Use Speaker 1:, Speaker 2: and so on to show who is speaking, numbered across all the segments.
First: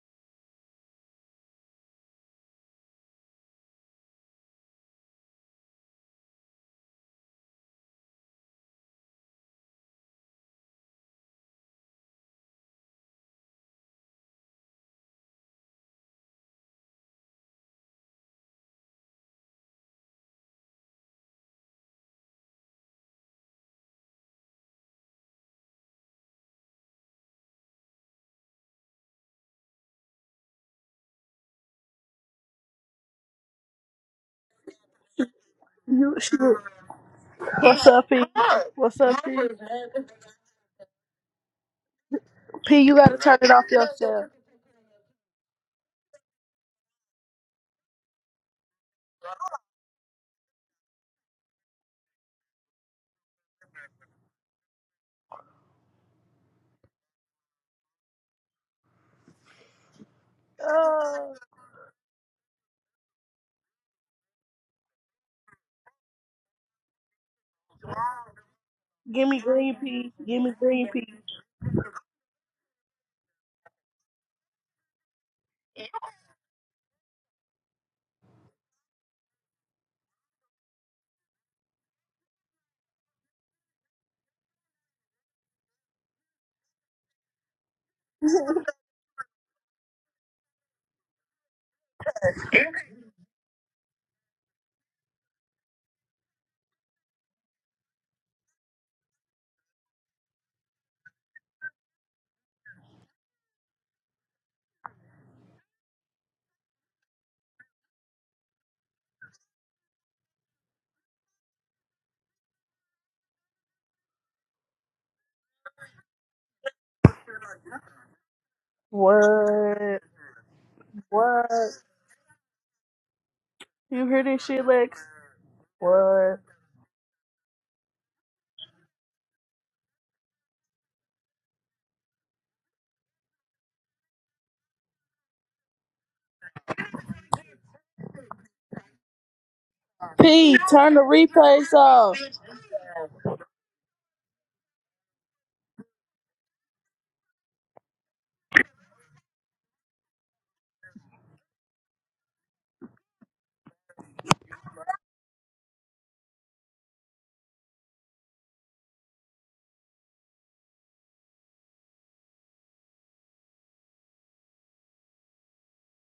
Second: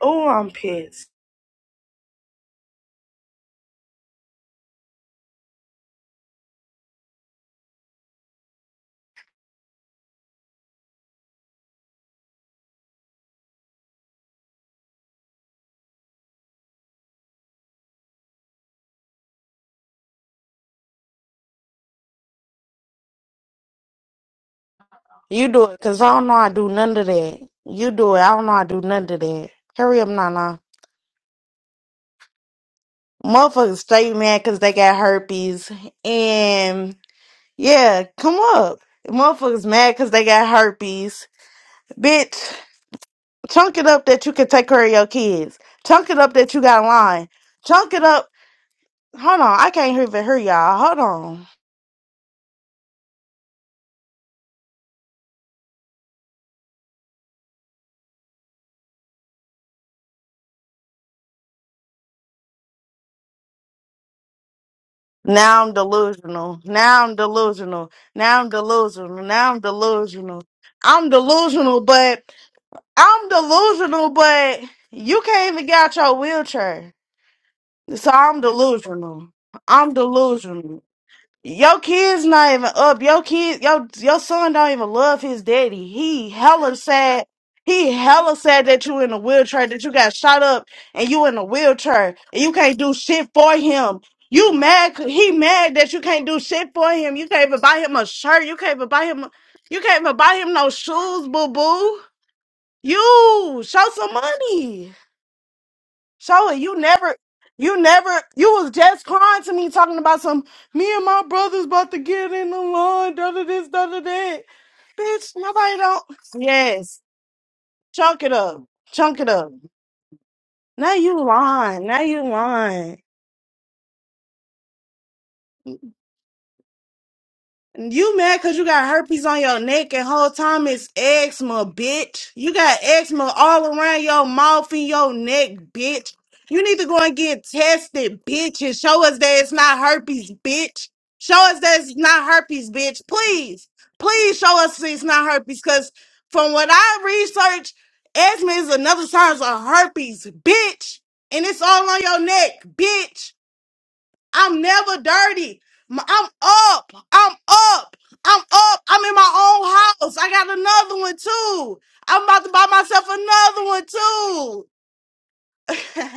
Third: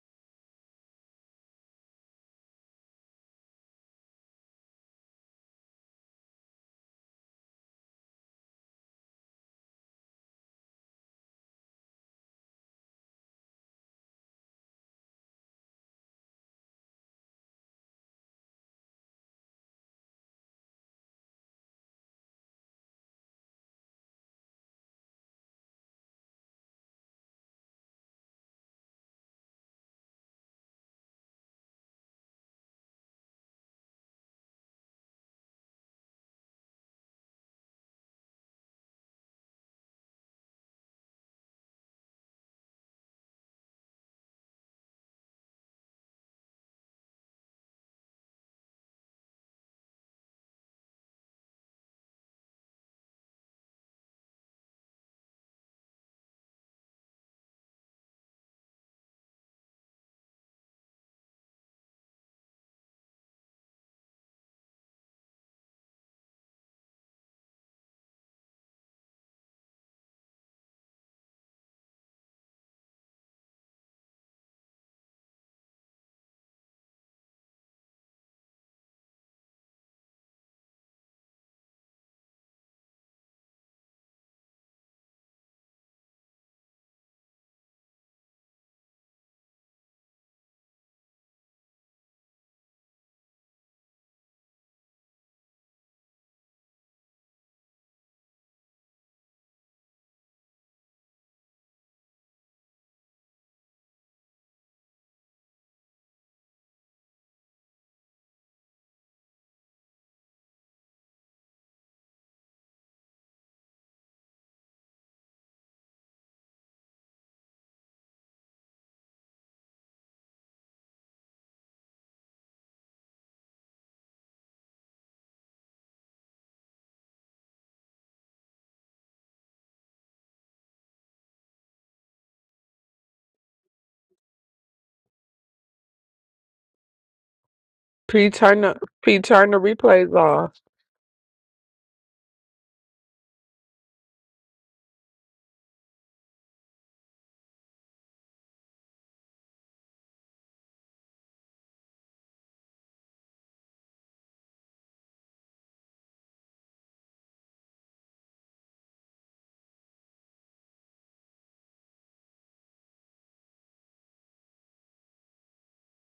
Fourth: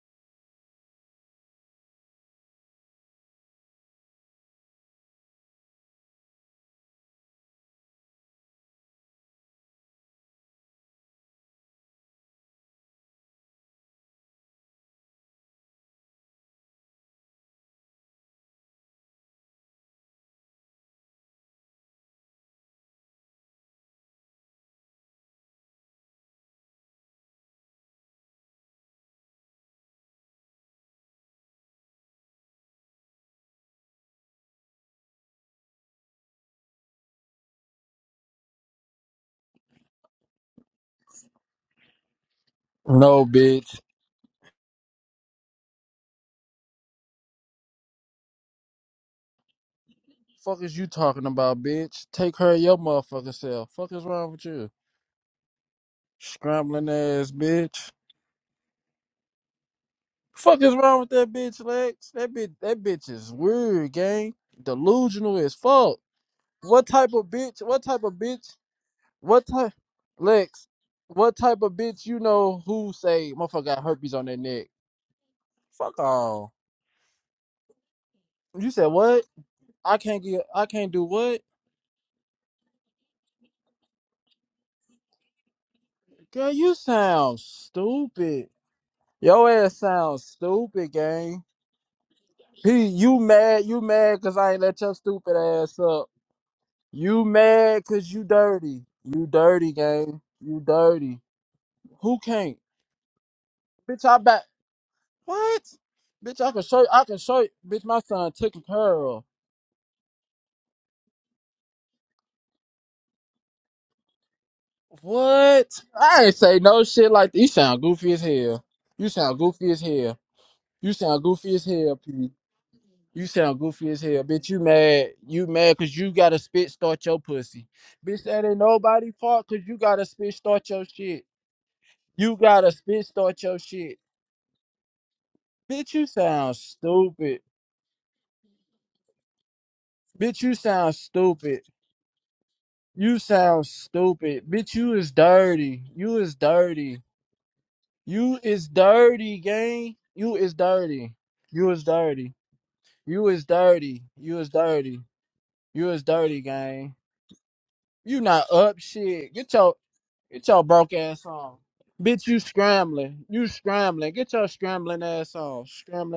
Speaker 1: Oh, I'm pissed. You do it, cause I don't know I do none of that. You do it, I don't know I do none of that. Hurry up, Nana. Motherfuckers stay mad cause they got herpes.
Speaker 2: You shoot.
Speaker 1: And
Speaker 2: What's
Speaker 1: yeah,
Speaker 2: up, P?
Speaker 1: come up.
Speaker 2: What's up, P?
Speaker 1: Motherfuckers mad cause they got herpes. Bitch,
Speaker 2: P, you gotta
Speaker 3: No,
Speaker 2: turn it off
Speaker 1: chunk
Speaker 3: bitch.
Speaker 1: it up that
Speaker 2: yourself.
Speaker 1: you can take care of your kids. Chunk it up that you got a line. Chunk it up. Hold on, I can't even hear
Speaker 3: Fuck
Speaker 1: y'all.
Speaker 3: is you
Speaker 1: Hold
Speaker 3: talking
Speaker 1: on.
Speaker 3: about, bitch? Take her your motherfucking self. Fuck is wrong with you? Scrambling ass bitch. Fuck is wrong with that bitch, Lex? That bitch that bitch is weird, gang. Delusional as
Speaker 1: Now I'm
Speaker 3: fuck.
Speaker 1: delusional.
Speaker 3: What
Speaker 1: Now
Speaker 3: type
Speaker 1: I'm
Speaker 3: of bitch? What
Speaker 1: delusional.
Speaker 3: type of
Speaker 1: Now I'm
Speaker 3: bitch?
Speaker 1: delusional.
Speaker 2: Give me
Speaker 3: What
Speaker 1: Now I'm
Speaker 3: type
Speaker 2: green P.
Speaker 1: delusional.
Speaker 2: Give me
Speaker 3: Lex,
Speaker 2: green
Speaker 1: I'm
Speaker 2: P.
Speaker 3: what type of
Speaker 1: delusional,
Speaker 3: bitch you
Speaker 1: but
Speaker 3: know who
Speaker 1: I'm
Speaker 3: say motherfucker got
Speaker 1: delusional,
Speaker 3: herpes on their
Speaker 1: but
Speaker 3: neck?
Speaker 1: you can't even get out
Speaker 3: Fuck
Speaker 1: your
Speaker 3: on.
Speaker 1: wheelchair. So I'm
Speaker 3: You said what?
Speaker 1: delusional. I'm
Speaker 3: I can't get I
Speaker 1: delusional.
Speaker 3: can't do what?
Speaker 1: Your kids not even up. Your kid, your your son don't even love his daddy. He
Speaker 3: Girl, you
Speaker 1: hella sad.
Speaker 3: sound
Speaker 1: He hella
Speaker 3: stupid.
Speaker 1: sad that you in a
Speaker 3: Your
Speaker 1: wheelchair,
Speaker 3: ass
Speaker 1: that you got
Speaker 3: sounds
Speaker 1: shot up
Speaker 3: stupid,
Speaker 1: and you in
Speaker 3: gang.
Speaker 1: a wheelchair and you can't
Speaker 3: P,
Speaker 1: do
Speaker 3: you
Speaker 1: shit for
Speaker 3: mad? You
Speaker 1: him.
Speaker 3: mad cause
Speaker 1: You
Speaker 3: I ain't let your
Speaker 1: mad? c- He
Speaker 3: stupid
Speaker 1: mad
Speaker 3: ass
Speaker 1: that you
Speaker 3: up.
Speaker 1: can't do shit for him.
Speaker 3: You
Speaker 1: You can't even buy
Speaker 3: mad
Speaker 1: him a
Speaker 3: cause you
Speaker 1: shirt. You can't
Speaker 3: dirty.
Speaker 1: even buy him.
Speaker 3: You dirty,
Speaker 1: You can't even
Speaker 3: gang.
Speaker 1: buy him
Speaker 3: You
Speaker 1: no
Speaker 3: dirty.
Speaker 1: shoes, boo boo.
Speaker 3: Who can't?
Speaker 1: You show
Speaker 3: Bitch,
Speaker 1: some
Speaker 3: I back.
Speaker 1: money.
Speaker 3: What? Bitch,
Speaker 1: Show
Speaker 3: I
Speaker 1: it.
Speaker 3: can
Speaker 1: You
Speaker 3: show you. I
Speaker 1: never,
Speaker 3: can show you.
Speaker 1: you
Speaker 3: Bitch, my
Speaker 1: never,
Speaker 3: son
Speaker 1: you
Speaker 3: took a
Speaker 1: was just
Speaker 3: curl.
Speaker 1: crying to me talking about some, me and my brother's about to get in the line, da da this, da da that. Bitch,
Speaker 3: What?
Speaker 1: nobody don't.
Speaker 3: I ain't say no
Speaker 1: Yes.
Speaker 3: shit like that. You sound goofy as
Speaker 1: Chunk it up.
Speaker 3: hell. You
Speaker 1: Chunk it
Speaker 3: sound
Speaker 1: up.
Speaker 3: goofy as
Speaker 2: What?
Speaker 3: hell. You
Speaker 1: Now
Speaker 3: sound
Speaker 1: you
Speaker 2: What?
Speaker 3: goofy as
Speaker 1: lying.
Speaker 3: hell,
Speaker 1: Now you
Speaker 3: P.
Speaker 1: lying.
Speaker 3: You sound goofy as
Speaker 2: You hear
Speaker 3: hell,
Speaker 2: this
Speaker 3: bitch. You
Speaker 2: shit, Lex?
Speaker 3: mad? You mad because you got
Speaker 2: What?
Speaker 3: to spit start your pussy,
Speaker 1: You
Speaker 3: bitch.
Speaker 1: mad
Speaker 3: That
Speaker 1: because
Speaker 3: ain't
Speaker 1: you got
Speaker 3: nobody
Speaker 1: herpes on
Speaker 3: fault
Speaker 1: your
Speaker 3: because you
Speaker 1: neck
Speaker 3: got to
Speaker 1: and whole
Speaker 3: spit
Speaker 1: time
Speaker 3: start your
Speaker 1: it's
Speaker 3: shit.
Speaker 1: eczema, bitch.
Speaker 3: You
Speaker 1: You
Speaker 3: got to
Speaker 1: got
Speaker 3: spit
Speaker 1: eczema
Speaker 3: start your
Speaker 1: all
Speaker 3: shit,
Speaker 1: around your mouth and your neck,
Speaker 3: bitch. You
Speaker 1: bitch.
Speaker 3: sound
Speaker 1: You need to go and
Speaker 3: stupid,
Speaker 1: get tested,
Speaker 4: P, turn
Speaker 1: bitch, and
Speaker 4: the
Speaker 1: show us
Speaker 4: P,
Speaker 1: that
Speaker 4: turn
Speaker 1: it's
Speaker 4: the
Speaker 1: not
Speaker 4: replays
Speaker 1: herpes,
Speaker 3: bitch.
Speaker 4: off,
Speaker 3: You
Speaker 2: P,
Speaker 1: bitch.
Speaker 3: sound
Speaker 2: turn the
Speaker 1: Show us
Speaker 3: stupid.
Speaker 2: replays
Speaker 1: that it's
Speaker 2: off.
Speaker 1: not herpes, bitch.
Speaker 3: You sound
Speaker 1: Please, please
Speaker 3: stupid,
Speaker 1: show
Speaker 3: bitch.
Speaker 1: us
Speaker 3: You
Speaker 1: it's
Speaker 3: is
Speaker 1: not herpes
Speaker 3: dirty.
Speaker 1: because
Speaker 3: You is
Speaker 1: from what
Speaker 3: dirty.
Speaker 1: I researched,
Speaker 3: You
Speaker 1: eczema
Speaker 3: is
Speaker 1: is another sign
Speaker 3: dirty,
Speaker 1: of
Speaker 3: gang.
Speaker 1: herpes,
Speaker 3: You is
Speaker 1: bitch.
Speaker 3: dirty.
Speaker 1: And it's
Speaker 3: You is
Speaker 1: all on your
Speaker 3: dirty.
Speaker 1: neck,
Speaker 3: You
Speaker 1: bitch.
Speaker 3: is dirty. You is
Speaker 1: I'm never
Speaker 3: dirty.
Speaker 1: dirty.
Speaker 3: You
Speaker 1: M-
Speaker 3: is
Speaker 1: I'm
Speaker 3: dirty,
Speaker 1: up.
Speaker 3: gang.
Speaker 1: I'm up.
Speaker 3: You
Speaker 1: I'm
Speaker 3: not up
Speaker 1: up. I'm in my
Speaker 3: shit. Get
Speaker 1: own
Speaker 3: your
Speaker 1: house. I
Speaker 3: Get
Speaker 1: got
Speaker 3: your broke
Speaker 1: another one
Speaker 3: ass on.
Speaker 1: too. I'm
Speaker 3: Bitch, you
Speaker 1: about to buy myself
Speaker 3: scrambling. You
Speaker 1: another one
Speaker 3: scrambling. Get your scrambling ass on.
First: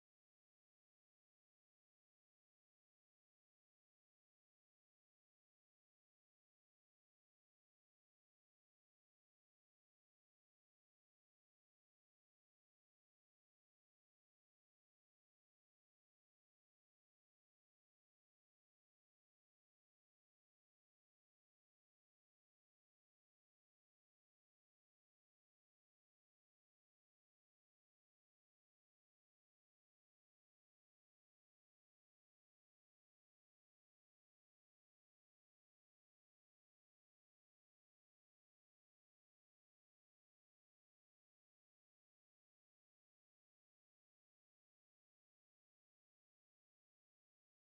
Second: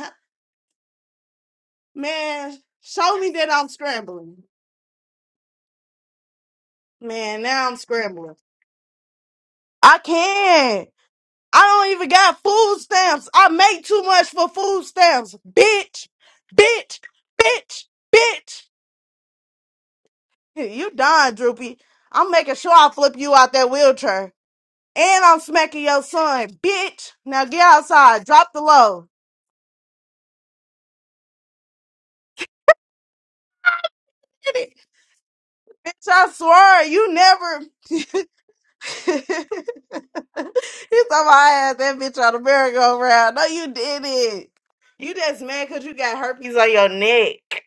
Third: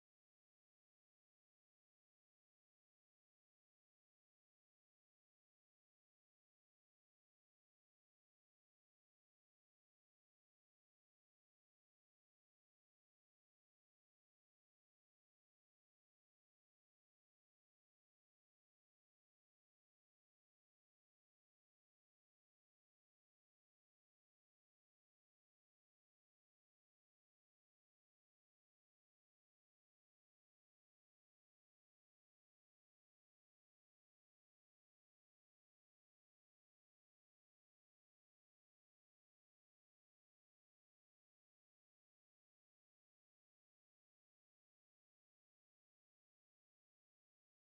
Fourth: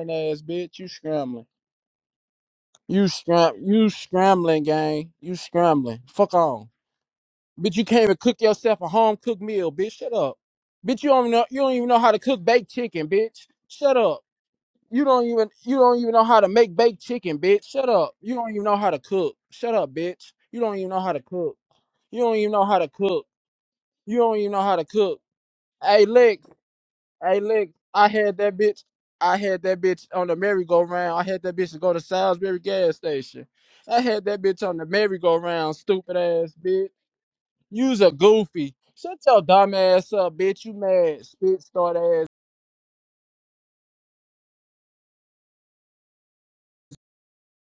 Speaker 1: too.
Speaker 3: ass bitch. You scrambling.
Speaker 1: Man,
Speaker 3: You
Speaker 1: show me that
Speaker 3: scram
Speaker 1: I'm
Speaker 3: you
Speaker 1: scrambling.
Speaker 3: scrambling, gang. You scrambling. Fuck on.
Speaker 1: Man, now I'm
Speaker 3: Bitch, you can't even
Speaker 1: scrambling.
Speaker 3: cook yourself a home cooked meal, bitch.
Speaker 1: I
Speaker 3: Shut up.
Speaker 1: can.
Speaker 3: Bitch, you don't know
Speaker 1: I
Speaker 3: you don't even
Speaker 1: don't
Speaker 3: know
Speaker 1: even
Speaker 3: how to
Speaker 1: got
Speaker 3: cook baked
Speaker 1: food
Speaker 3: chicken,
Speaker 1: stamps.
Speaker 3: bitch.
Speaker 1: I make
Speaker 3: Shut
Speaker 1: too
Speaker 3: up.
Speaker 1: much for food
Speaker 3: You don't
Speaker 1: stamps.
Speaker 3: even you don't
Speaker 1: Bitch,
Speaker 3: even know how to make
Speaker 1: bitch,
Speaker 3: baked chicken, bitch.
Speaker 1: bitch,
Speaker 3: Shut up. You don't even
Speaker 1: bitch.
Speaker 3: know how to cook. Shut up, bitch. You don't even
Speaker 1: You
Speaker 3: know how to
Speaker 1: done,
Speaker 3: cook.
Speaker 1: Droopy.
Speaker 3: You
Speaker 1: I'm
Speaker 3: don't even
Speaker 1: making
Speaker 3: know
Speaker 1: sure
Speaker 3: how to
Speaker 1: I flip
Speaker 3: cook.
Speaker 1: you out that
Speaker 3: You
Speaker 1: wheelchair.
Speaker 3: don't even know how to cook.
Speaker 1: And I'm smacking your
Speaker 3: Hey, Lex.
Speaker 1: son, bitch.
Speaker 3: Hey,
Speaker 1: Now get
Speaker 3: look, I
Speaker 1: outside.
Speaker 3: had
Speaker 1: Drop
Speaker 3: that
Speaker 1: the
Speaker 3: bitch.
Speaker 1: low.
Speaker 3: I had that bitch on the merry-go-round. I had that bitch to go to Salisbury gas station. I had that bitch on the
Speaker 1: Bitch,
Speaker 3: merry-go-round, stupid
Speaker 1: I
Speaker 3: ass
Speaker 1: swear,
Speaker 3: bitch.
Speaker 1: you never.
Speaker 3: You's a goofy. Shut your dumb ass up, bitch. You
Speaker 1: you
Speaker 3: mad,
Speaker 1: thought I
Speaker 3: spit
Speaker 1: had
Speaker 3: start
Speaker 1: that bitch on
Speaker 3: ass.
Speaker 1: the merry-go-round. No, you didn't. You just mad because you got herpes on your neck.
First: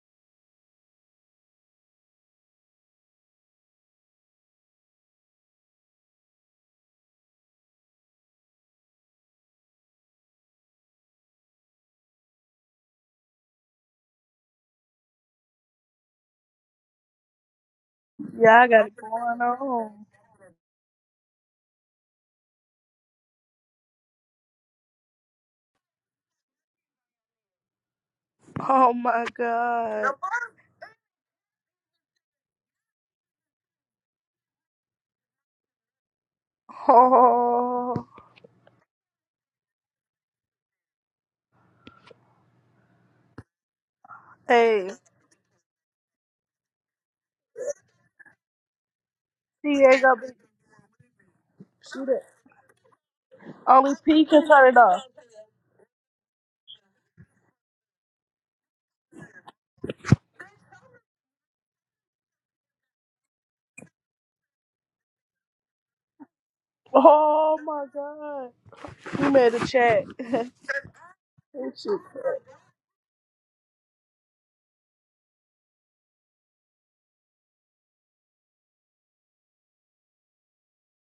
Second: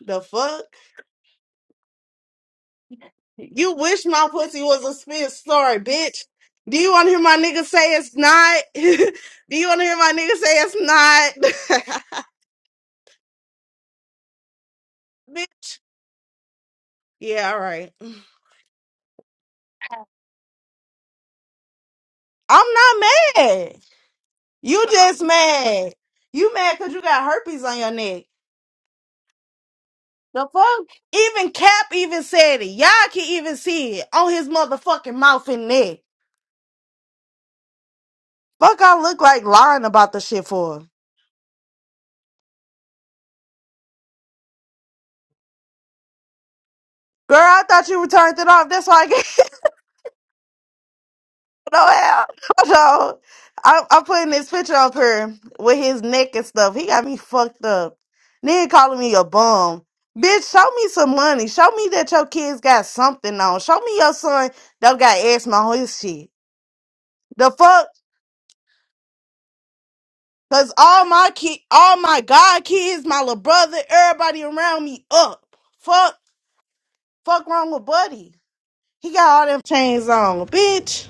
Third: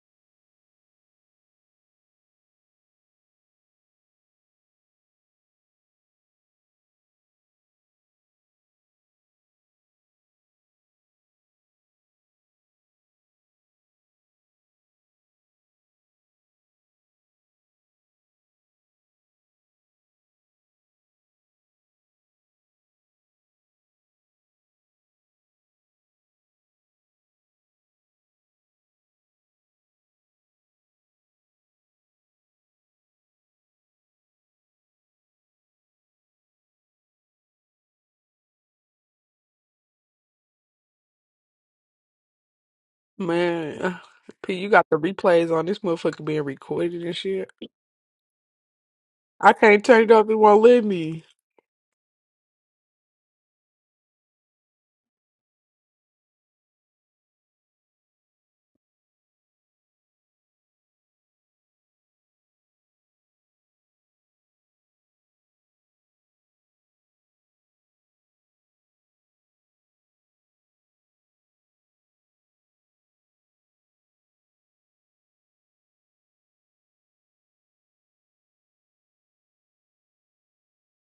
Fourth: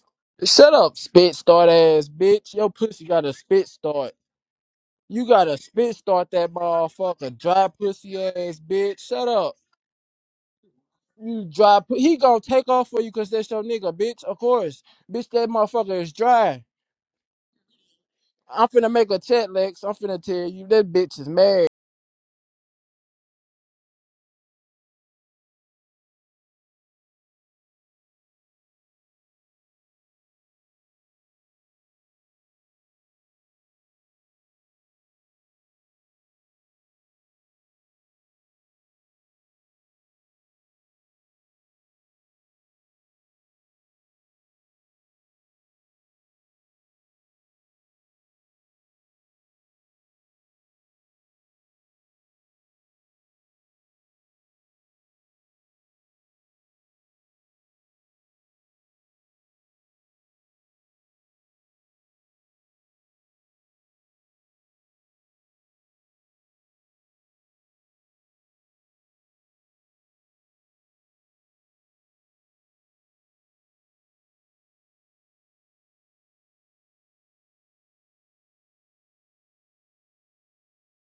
Speaker 1: The fuck?
Speaker 3: Shut up, spit start ass bitch. Your pussy got a spit
Speaker 1: You wish
Speaker 3: start.
Speaker 1: my pussy was a
Speaker 3: You
Speaker 1: spit
Speaker 3: got to
Speaker 1: story,
Speaker 3: spit
Speaker 1: bitch.
Speaker 3: start that
Speaker 1: Do you want to hear
Speaker 3: motherfucker,
Speaker 1: my nigga
Speaker 3: dry
Speaker 1: say it's
Speaker 3: pussy ass
Speaker 1: not?
Speaker 3: bitch. Shut up.
Speaker 1: Do you want to hear my nigga say it's
Speaker 3: You dry. Pu-
Speaker 1: not?
Speaker 3: he gonna take off for you 'cause that's your nigga, bitch. Of course, bitch. That
Speaker 1: bitch.
Speaker 3: motherfucker is dry.
Speaker 1: Yeah, all right.
Speaker 2: Yeah,
Speaker 3: I'm
Speaker 2: I got
Speaker 3: finna
Speaker 2: it
Speaker 3: make a
Speaker 2: going
Speaker 3: check, Lex.
Speaker 2: on.
Speaker 3: I'm finna tell you that bitch is mad.
Speaker 1: I'm not mad. You just mad. You mad because you got herpes on your neck.
Speaker 2: Oh my god.
Speaker 1: The fuck? Even Cap even said it. Y'all can even see it on his motherfucking mouth and neck.
Speaker 2: Oh.
Speaker 1: Fuck, I look like lying about the shit for.
Speaker 4: man. uh, P, you got
Speaker 2: Hey,
Speaker 4: the replays on. This motherfucker being recorded and
Speaker 1: Girl,
Speaker 4: shit.
Speaker 1: I thought you turned it off. That's why I gave
Speaker 4: I
Speaker 2: she ain't
Speaker 4: can't
Speaker 2: going
Speaker 4: turn it
Speaker 2: Diego,
Speaker 4: up. It won't let me.
Speaker 1: no
Speaker 2: shoot it.
Speaker 1: hell. Hold I,
Speaker 2: Only
Speaker 1: I'm
Speaker 2: P
Speaker 1: putting
Speaker 2: can
Speaker 1: this
Speaker 2: turn
Speaker 1: picture
Speaker 2: it
Speaker 1: up
Speaker 2: off.
Speaker 1: here with his neck and stuff. He got me fucked up. Nigga calling me a bum. Bitch, show me some money. Show me that your kids got something on. Show me your son don't got asthma on his shit. The
Speaker 2: Oh my
Speaker 1: fuck?
Speaker 2: god. You made a chat.
Speaker 1: Cause all my kid,
Speaker 2: That shit
Speaker 1: all my god kids, my little brother, everybody around me up. Fuck, fuck wrong with Buddy. He got all them chains on, bitch.